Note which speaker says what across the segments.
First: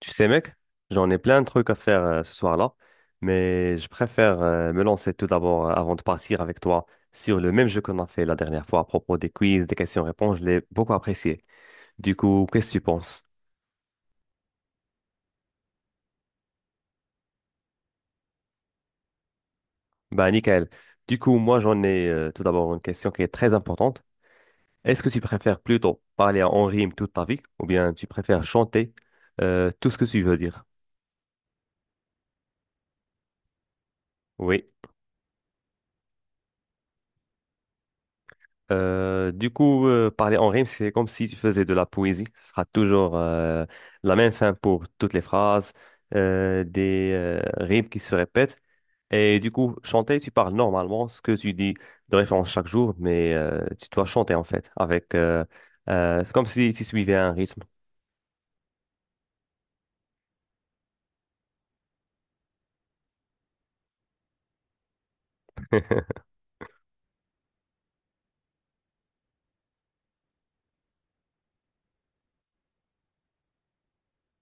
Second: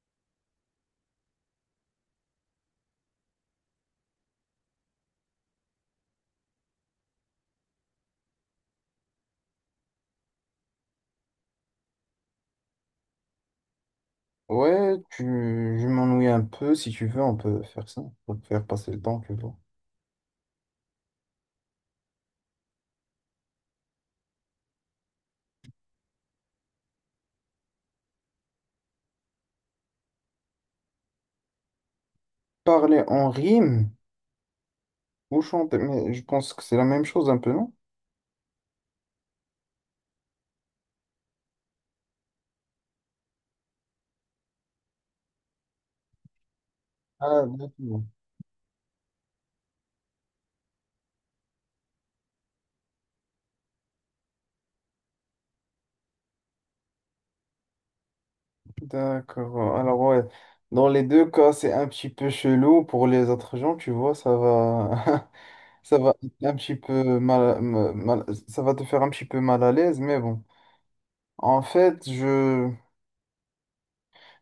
Speaker 1: Tu sais, mec, j'en ai plein de trucs à faire ce soir-là, mais je préfère me lancer tout d'abord avant de partir avec toi sur le même jeu qu'on a fait la dernière fois à propos des quiz, des questions-réponses. Je l'ai beaucoup apprécié. Du coup, qu'est-ce que tu penses?
Speaker 2: Ouais, je m'ennuie un peu. Si tu veux, on peut faire ça. Pour faire passer le temps, tu vois.
Speaker 1: Bah, nickel. Du coup, moi, j'en ai tout d'abord une question qui est très importante. Est-ce que tu préfères plutôt parler en rime toute ta vie ou bien tu préfères chanter tout ce que tu veux dire?
Speaker 2: Parler en rime
Speaker 1: Oui.
Speaker 2: ou chanter. Mais je pense que c'est la même chose un peu, non?
Speaker 1: Parler en rime, c'est comme si tu faisais de la poésie. Ce sera toujours la même fin pour toutes les phrases, des
Speaker 2: Ah,
Speaker 1: rimes qui
Speaker 2: d'accord.
Speaker 1: se répètent. Et du coup, chanter, tu parles normalement ce que tu dis de référence chaque jour, mais tu dois chanter en fait, avec c'est comme si tu suivais un rythme.
Speaker 2: D'accord. Alors, ouais. Dans les deux cas, c'est un petit peu chelou. Pour les autres gens, tu vois, ça va. Ça va être un petit peu Ça va te faire un petit peu mal à l'aise. Mais bon. En fait, je.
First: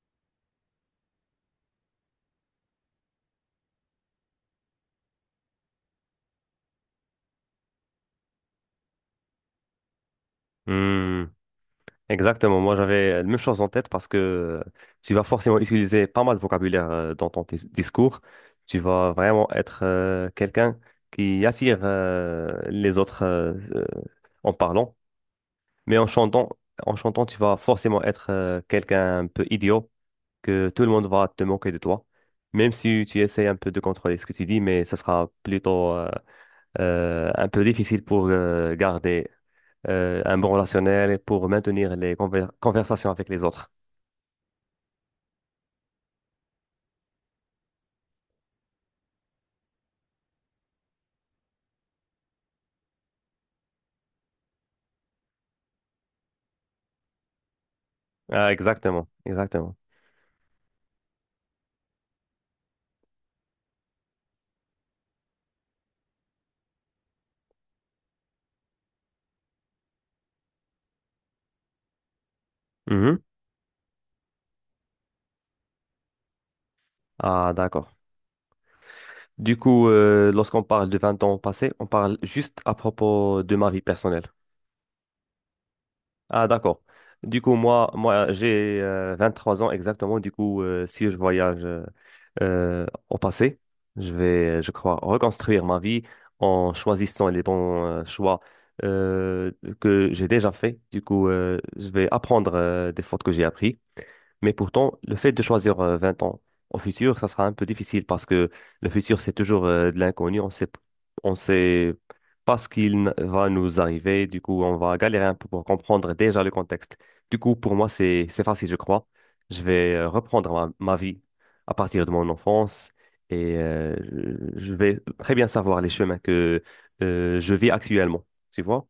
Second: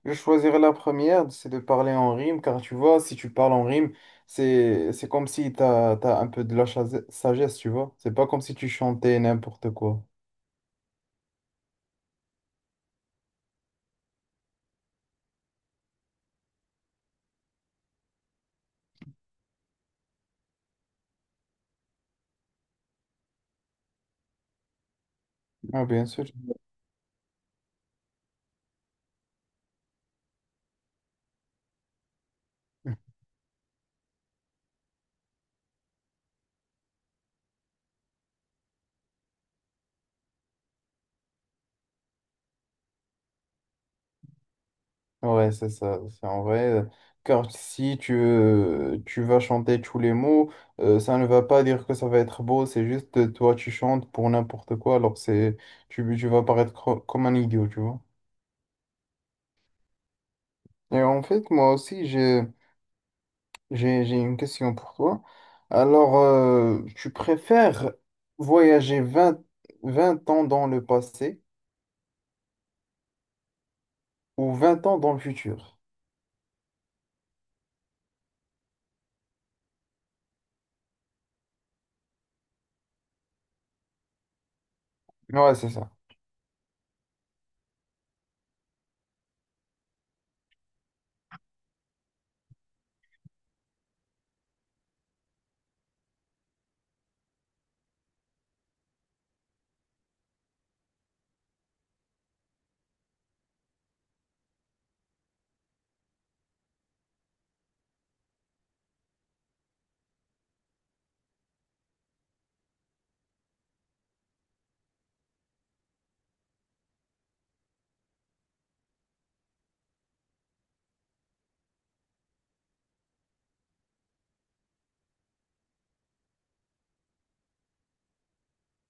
Speaker 2: Je choisirais la première, c'est de parler en rime, car tu vois, si tu parles en rime, c'est comme si tu as, un peu de la sagesse, tu vois. C'est pas comme si tu chantais n'importe quoi.
Speaker 1: Hmm. Exactement, moi j'avais la même chose en tête parce que tu vas forcément utiliser pas mal de vocabulaire dans ton discours. Tu vas vraiment être quelqu'un qui attire les autres en parlant,
Speaker 2: Ah,
Speaker 1: mais
Speaker 2: bien sûr.
Speaker 1: en chantant, tu vas forcément être quelqu'un un peu idiot, que tout le monde va te moquer de toi, même si tu essayes un peu de contrôler ce que tu dis, mais ça sera plutôt un peu difficile pour garder un bon relationnel et pour maintenir les conversations avec les autres.
Speaker 2: Ouais, c'est ça, c'est en vrai. Car si tu vas chanter tous les mots, ça ne va pas dire que ça va être beau, c'est juste toi tu chantes pour n'importe quoi, alors tu vas paraître comme un idiot, tu vois.
Speaker 1: Ah, exactement, exactement.
Speaker 2: Et en fait, moi aussi, j'ai. J'ai une question pour toi. Alors, tu préfères voyager vingt ans dans le passé
Speaker 1: Mhm.
Speaker 2: ou vingt ans dans le futur?
Speaker 1: Ah, d'accord. Du coup, lorsqu'on parle de 20 ans passés, on parle juste à propos de ma vie personnelle.
Speaker 2: Ouais, c'est ça.
Speaker 1: Ah, d'accord. Du coup, moi j'ai 3 ans exactement. Du coup, Si je voyage au passé, je vais, je crois, reconstruire ma vie en choisissant les bons choix euh, que j'ai déjà faits. Du coup, je vais apprendre des fautes que j'ai apprises mais pourtant, le fait de choisir 20 ans au futur, ça sera un peu difficile parce que le futur, c'est toujours de l'inconnu. On sait pas ce qu'il va nous arriver. Du coup, on va galérer un peu pour comprendre déjà le contexte. Du coup, pour moi, c'est facile, je crois. Je vais reprendre ma vie à partir de mon enfance et je vais très bien savoir les chemins que je vis actuellement. Tu vois?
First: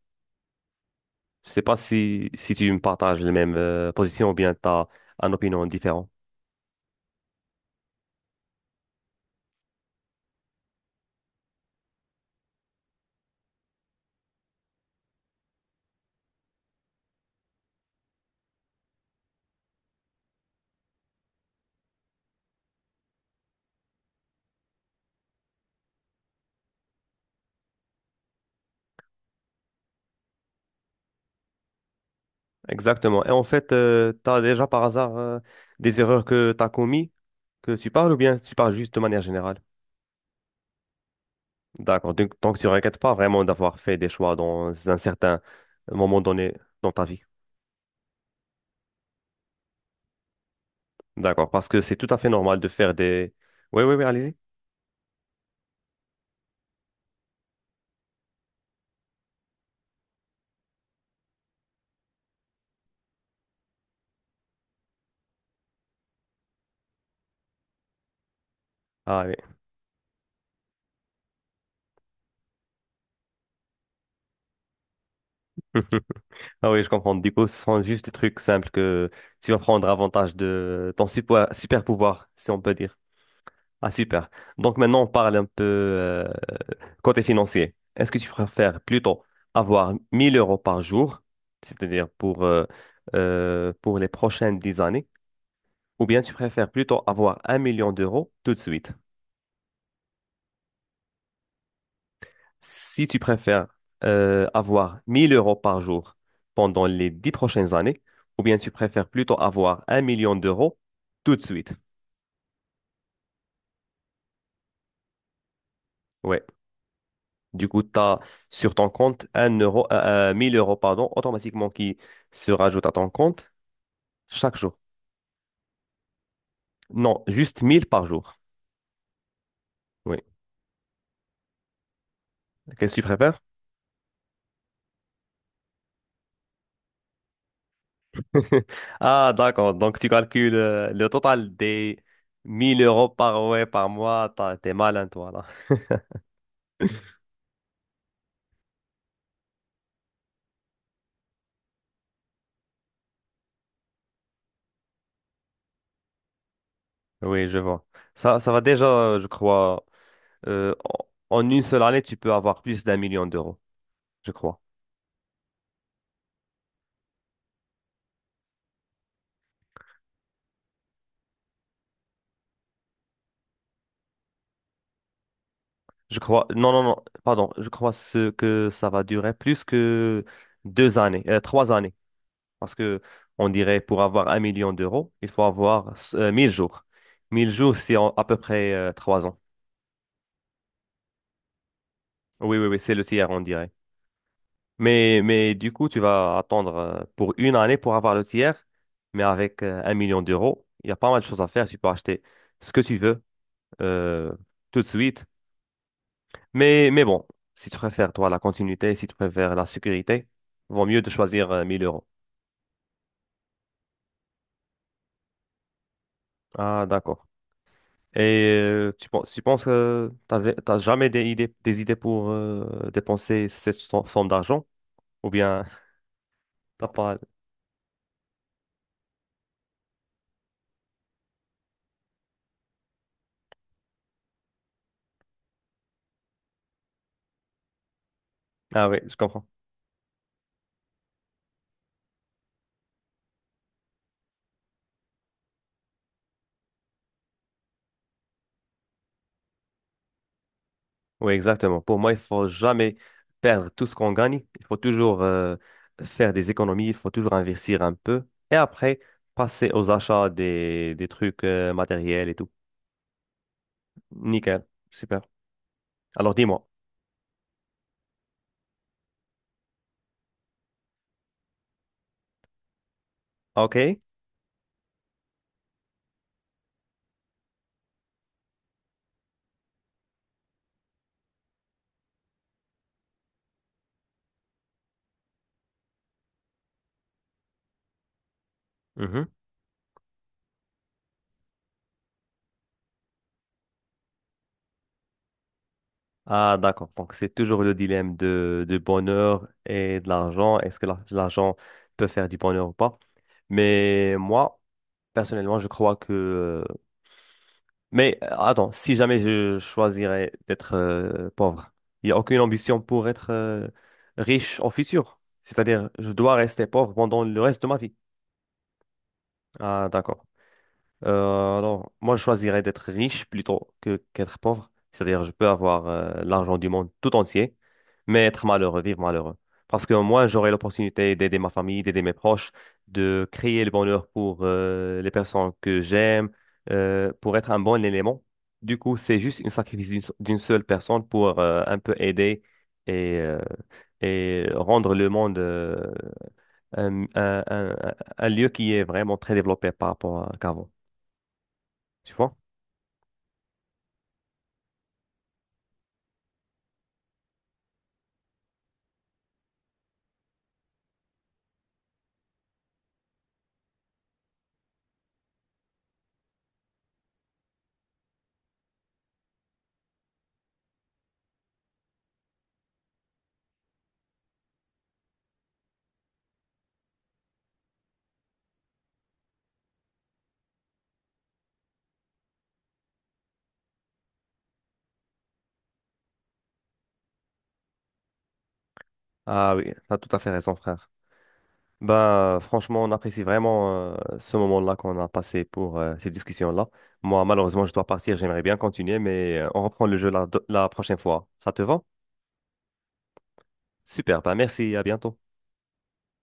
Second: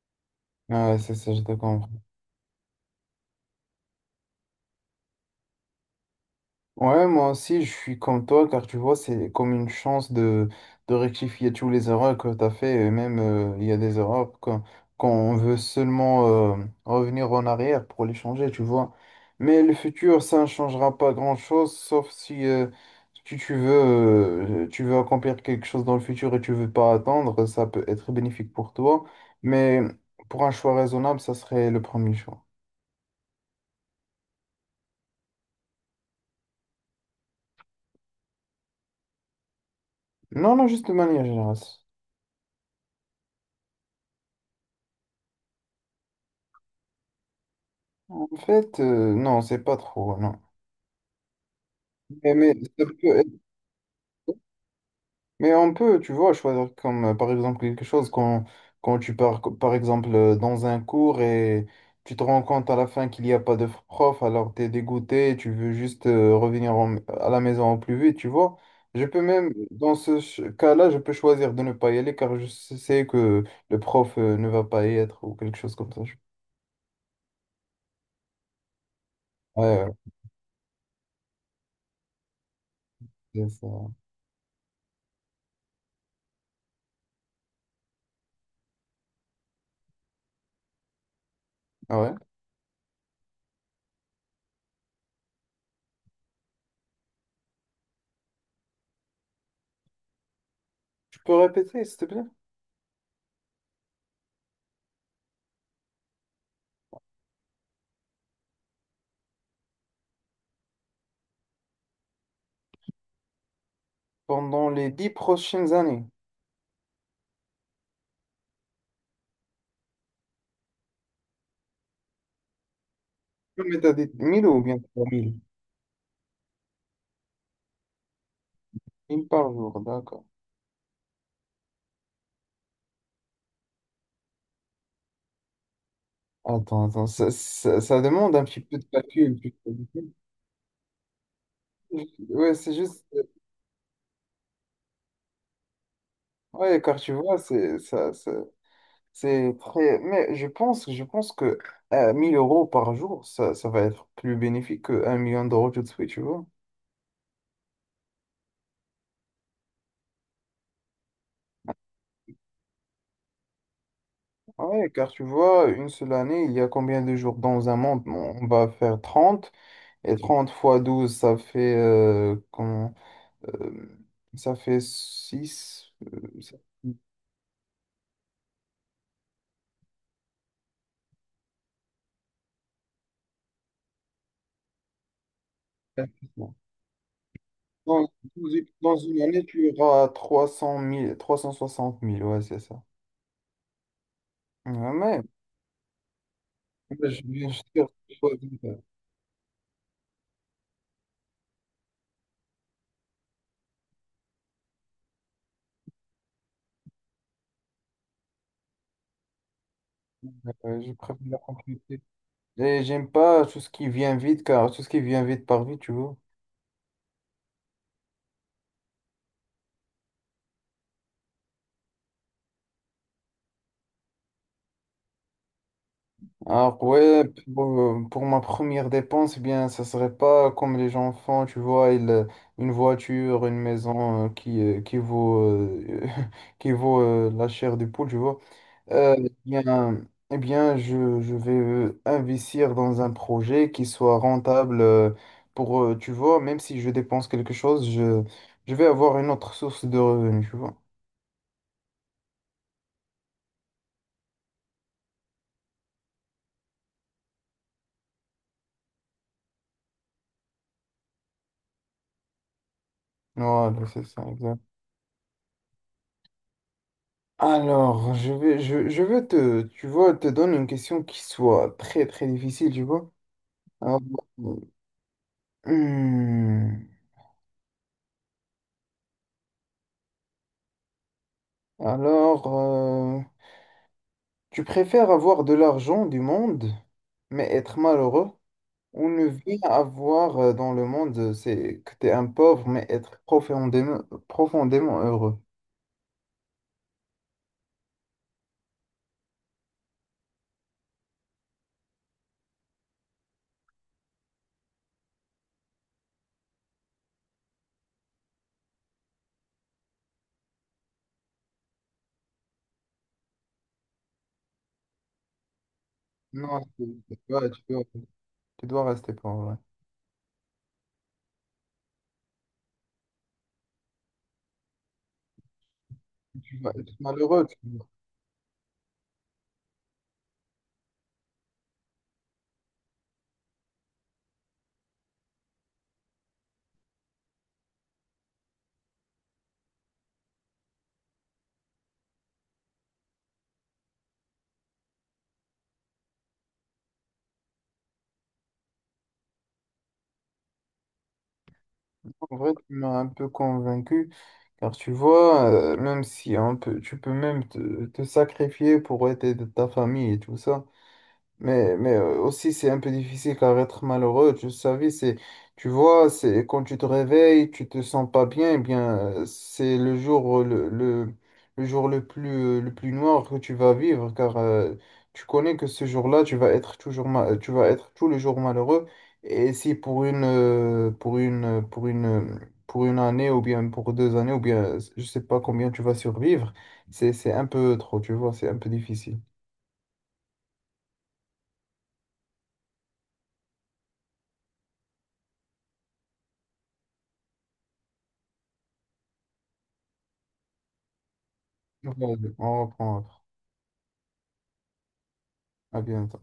Speaker 2: Ouais, c'est ça, je
Speaker 1: Je
Speaker 2: te
Speaker 1: sais pas
Speaker 2: comprends.
Speaker 1: si tu me partages les mêmes positions ou bien tu as une opinion différente.
Speaker 2: Ouais, moi aussi, je suis comme toi, car tu vois, c'est comme une chance de rectifier tous les erreurs que tu as fait. Et même, il y a des erreurs quand on veut seulement revenir en arrière pour les changer, tu vois. Mais le futur, ça ne changera pas grand-chose, sauf si tu veux, tu veux accomplir quelque chose dans le futur et tu veux pas attendre, ça peut être bénéfique pour toi. Mais pour un choix raisonnable, ça serait le premier choix.
Speaker 1: Exactement. Et en fait, tu as déjà par hasard des erreurs que tu as commises, que tu parles ou bien tu parles juste de manière générale?
Speaker 2: Non, non, juste de manière générale.
Speaker 1: D'accord. Donc tu ne regrettes pas vraiment d'avoir fait des choix dans un certain moment donné dans ta vie.
Speaker 2: En fait, non, c'est pas trop, non.
Speaker 1: D'accord. Parce que c'est tout à fait
Speaker 2: Mais,
Speaker 1: normal de
Speaker 2: ça
Speaker 1: faire
Speaker 2: peut
Speaker 1: des...
Speaker 2: être-
Speaker 1: Oui, oui, oui, allez-y.
Speaker 2: mais on peut, tu vois, choisir comme par exemple quelque chose quand tu pars, par exemple, dans un cours et tu te rends compte à la fin qu'il n'y a pas de prof, alors tu es dégoûté, tu veux juste revenir à la maison au plus vite, tu vois. Je peux
Speaker 1: Ah oui.
Speaker 2: même, dans ce cas-là, je peux choisir de ne pas y aller car je sais que le prof ne va pas y être ou quelque chose comme ça. Je-
Speaker 1: Ah oui, je comprends. Du coup, ce sont juste des trucs simples que tu vas
Speaker 2: Ouais,
Speaker 1: prendre
Speaker 2: ouais,
Speaker 1: avantage de ton super pouvoir, si on peut dire.
Speaker 2: c'est ça.
Speaker 1: Ah, super. Donc maintenant, on parle un peu côté financier. Est-ce que tu préfères plutôt avoir 1000 euros par jour,
Speaker 2: Ah
Speaker 1: c'est-à-dire
Speaker 2: ouais.
Speaker 1: pour les prochaines 10 années, ou bien tu préfères plutôt avoir un million d'euros tout de suite?
Speaker 2: Tu peux répéter, s'il te plaît?
Speaker 1: Si tu préfères avoir 1000 euros par jour pendant les 10 prochaines années, ou bien tu préfères plutôt avoir un million d'euros tout de suite?
Speaker 2: Pendant les dix prochaines années.
Speaker 1: Ouais. Du coup, tu as sur ton compte 1000 euros pardon, automatiquement qui se rajoute à ton compte
Speaker 2: Non, mais t'as dit 1000
Speaker 1: chaque
Speaker 2: ou
Speaker 1: jour.
Speaker 2: bien trois mille.
Speaker 1: Non, juste 1000 par jour.
Speaker 2: Une par jour,
Speaker 1: Oui.
Speaker 2: d'accord.
Speaker 1: Qu'est-ce que tu préfères?
Speaker 2: Attends, attends, ça demande un petit peu de
Speaker 1: Ah,
Speaker 2: calcul. Tu
Speaker 1: d'accord. Donc, tu calcules le total des
Speaker 2: Ouais, c'est
Speaker 1: 1000
Speaker 2: juste.
Speaker 1: euros par, ouais, par mois. T'es malin, toi, là.
Speaker 2: Ouais, car tu vois, c'est ça, c'est très. Mais je pense que 1000 euros par jour, ça va être plus bénéfique que 1 million d'euros tout de suite, tu vois.
Speaker 1: Oui, je vois. Ça va déjà, je crois. euh, en En une seule année, tu peux avoir plus d'un million d'euros, je crois.
Speaker 2: Ouais, car tu vois, une seule année, il y a combien de jours dans un monde? Bon, on va faire trente et 30 fois 12 ça euh, ça fait six.
Speaker 1: Je crois, non, non, non, pardon, je crois ce que ça va durer plus que deux années, 3 années. Parce que on dirait pour avoir un million d'euros, il faut avoir 1000 jours. 1000 jours, c'est
Speaker 2: Dans,
Speaker 1: en- à peu
Speaker 2: douze
Speaker 1: près
Speaker 2: dans une
Speaker 1: 3 ans.
Speaker 2: année, tu auras 360 000, ouais,
Speaker 1: Oui,
Speaker 2: c'est
Speaker 1: oui, oui,
Speaker 2: ça.
Speaker 1: c'est le tiers, on dirait.
Speaker 2: Ouais, mais
Speaker 1: Mais du coup, tu vas attendre
Speaker 2: mais je,
Speaker 1: pour une année
Speaker 2: je,
Speaker 1: pour
Speaker 2: je
Speaker 1: avoir le tiers. Mais avec un million d'euros, il y a pas mal de choses à faire. Tu peux acheter ce que tu veux euh, tout de suite. Mais bon, si tu préfères, toi, la continuité, si tu préfères la sécurité, vaut
Speaker 2: je
Speaker 1: mieux de
Speaker 2: préfère la
Speaker 1: choisir 1000
Speaker 2: continuité.
Speaker 1: euros.
Speaker 2: Et j'aime pas tout ce qui vient vite, car tout ce qui vient vite par vite, tu vois.
Speaker 1: Ah, d'accord. Et tu penses que t'as jamais des idées, des idées pour dépenser cette somme d'argent? Ou bien
Speaker 2: Alors
Speaker 1: t'as pas...
Speaker 2: ouais, bon, pour ma première dépense, eh bien, ça serait pas comme les gens font, tu vois, ils, une voiture, une maison qui vaut, qui vaut la chair du poule, tu vois.
Speaker 1: Ah oui,
Speaker 2: Euh,
Speaker 1: je
Speaker 2: eh
Speaker 1: comprends.
Speaker 2: bien, je vais investir dans un projet qui soit rentable tu vois, même si je dépense quelque chose, je vais avoir une autre source de revenus, tu vois.
Speaker 1: Oui, exactement. Pour moi, il faut jamais perdre tout ce qu'on gagne. Il faut toujours faire des économies, il faut toujours investir un peu. Et après, passer aux achats des trucs matériels et tout.
Speaker 2: Voilà, c'est ça.
Speaker 1: Nickel, super. Alors dis-moi.
Speaker 2: Alors, je vais tu vois, te donner une question qui soit très, très difficile, tu vois. Alors,
Speaker 1: OK.
Speaker 2: hmm, alors, tu préfères avoir de l'argent du monde, mais être malheureux, ou
Speaker 1: Mhm.
Speaker 2: ne rien avoir dans le monde, c'est que tu es un pauvre, mais être profondément, profondément heureux.
Speaker 1: Ah, d'accord. Donc, c'est toujours le dilemme de, du bonheur et de l'argent. Est-ce que l'argent peut faire du bonheur ou pas? Mais moi, personnellement, je crois que... Mais attends, si jamais je choisirais d'être pauvre, il n'y a aucune ambition pour être riche en futur. C'est-à-dire, je dois
Speaker 2: Non,
Speaker 1: rester
Speaker 2: tu
Speaker 1: pauvre
Speaker 2: tu
Speaker 1: pendant le
Speaker 2: dois, tu
Speaker 1: reste de ma
Speaker 2: dois,
Speaker 1: vie.
Speaker 2: tu dois rester pauvre. Ouais.
Speaker 1: Ah, d'accord. Alors, moi, je choisirais d'être riche plutôt que qu'être pauvre. C'est-à-dire, je peux avoir
Speaker 2: Tu
Speaker 1: l'argent du
Speaker 2: vas
Speaker 1: monde
Speaker 2: être
Speaker 1: tout
Speaker 2: malheureux.
Speaker 1: entier,
Speaker 2: Tu-
Speaker 1: mais être malheureux, vivre malheureux. Parce que moi, j'aurai l'opportunité d'aider ma famille, d'aider mes proches, de créer le bonheur pour les personnes que j'aime, pour être un bon élément. Du coup, c'est juste une sacrifice d'une seule personne pour un peu aider et, euh, et rendre le monde un, un- un- un lieu qui est vraiment très développé par rapport à qu'avant tu vois?
Speaker 2: En vrai, tu m'as un peu convaincu. Car tu vois, même si hein, tu peux même te sacrifier pour aider ta famille et tout ça. Mais aussi, c'est un peu difficile car être malheureux, tu savais, c'est, tu vois, c'est quand tu te réveilles, tu te sens pas bien, eh bien, c'est le le jour le plus noir que tu vas vivre car tu connais que ce jour-là, tu vas être tu vas être tout le jour malheureux. Et si pour une, pour une, pour une, pour une année ou bien pour deux années ou bien, je sais pas combien tu vas survivre, c'est un peu trop, tu vois, c'est un peu difficile.
Speaker 1: Ah oui, t'as tout à fait raison, frère. Ben, franchement, on apprécie vraiment ce moment-là qu'on a passé pour ces discussions-là. Moi, malheureusement, je dois partir. J'aimerais bien continuer, mais on reprend le jeu la prochaine fois. Ça te va?
Speaker 2: Ouais, on reprend après.
Speaker 1: Super, ben merci, à bientôt.
Speaker 2: À bientôt.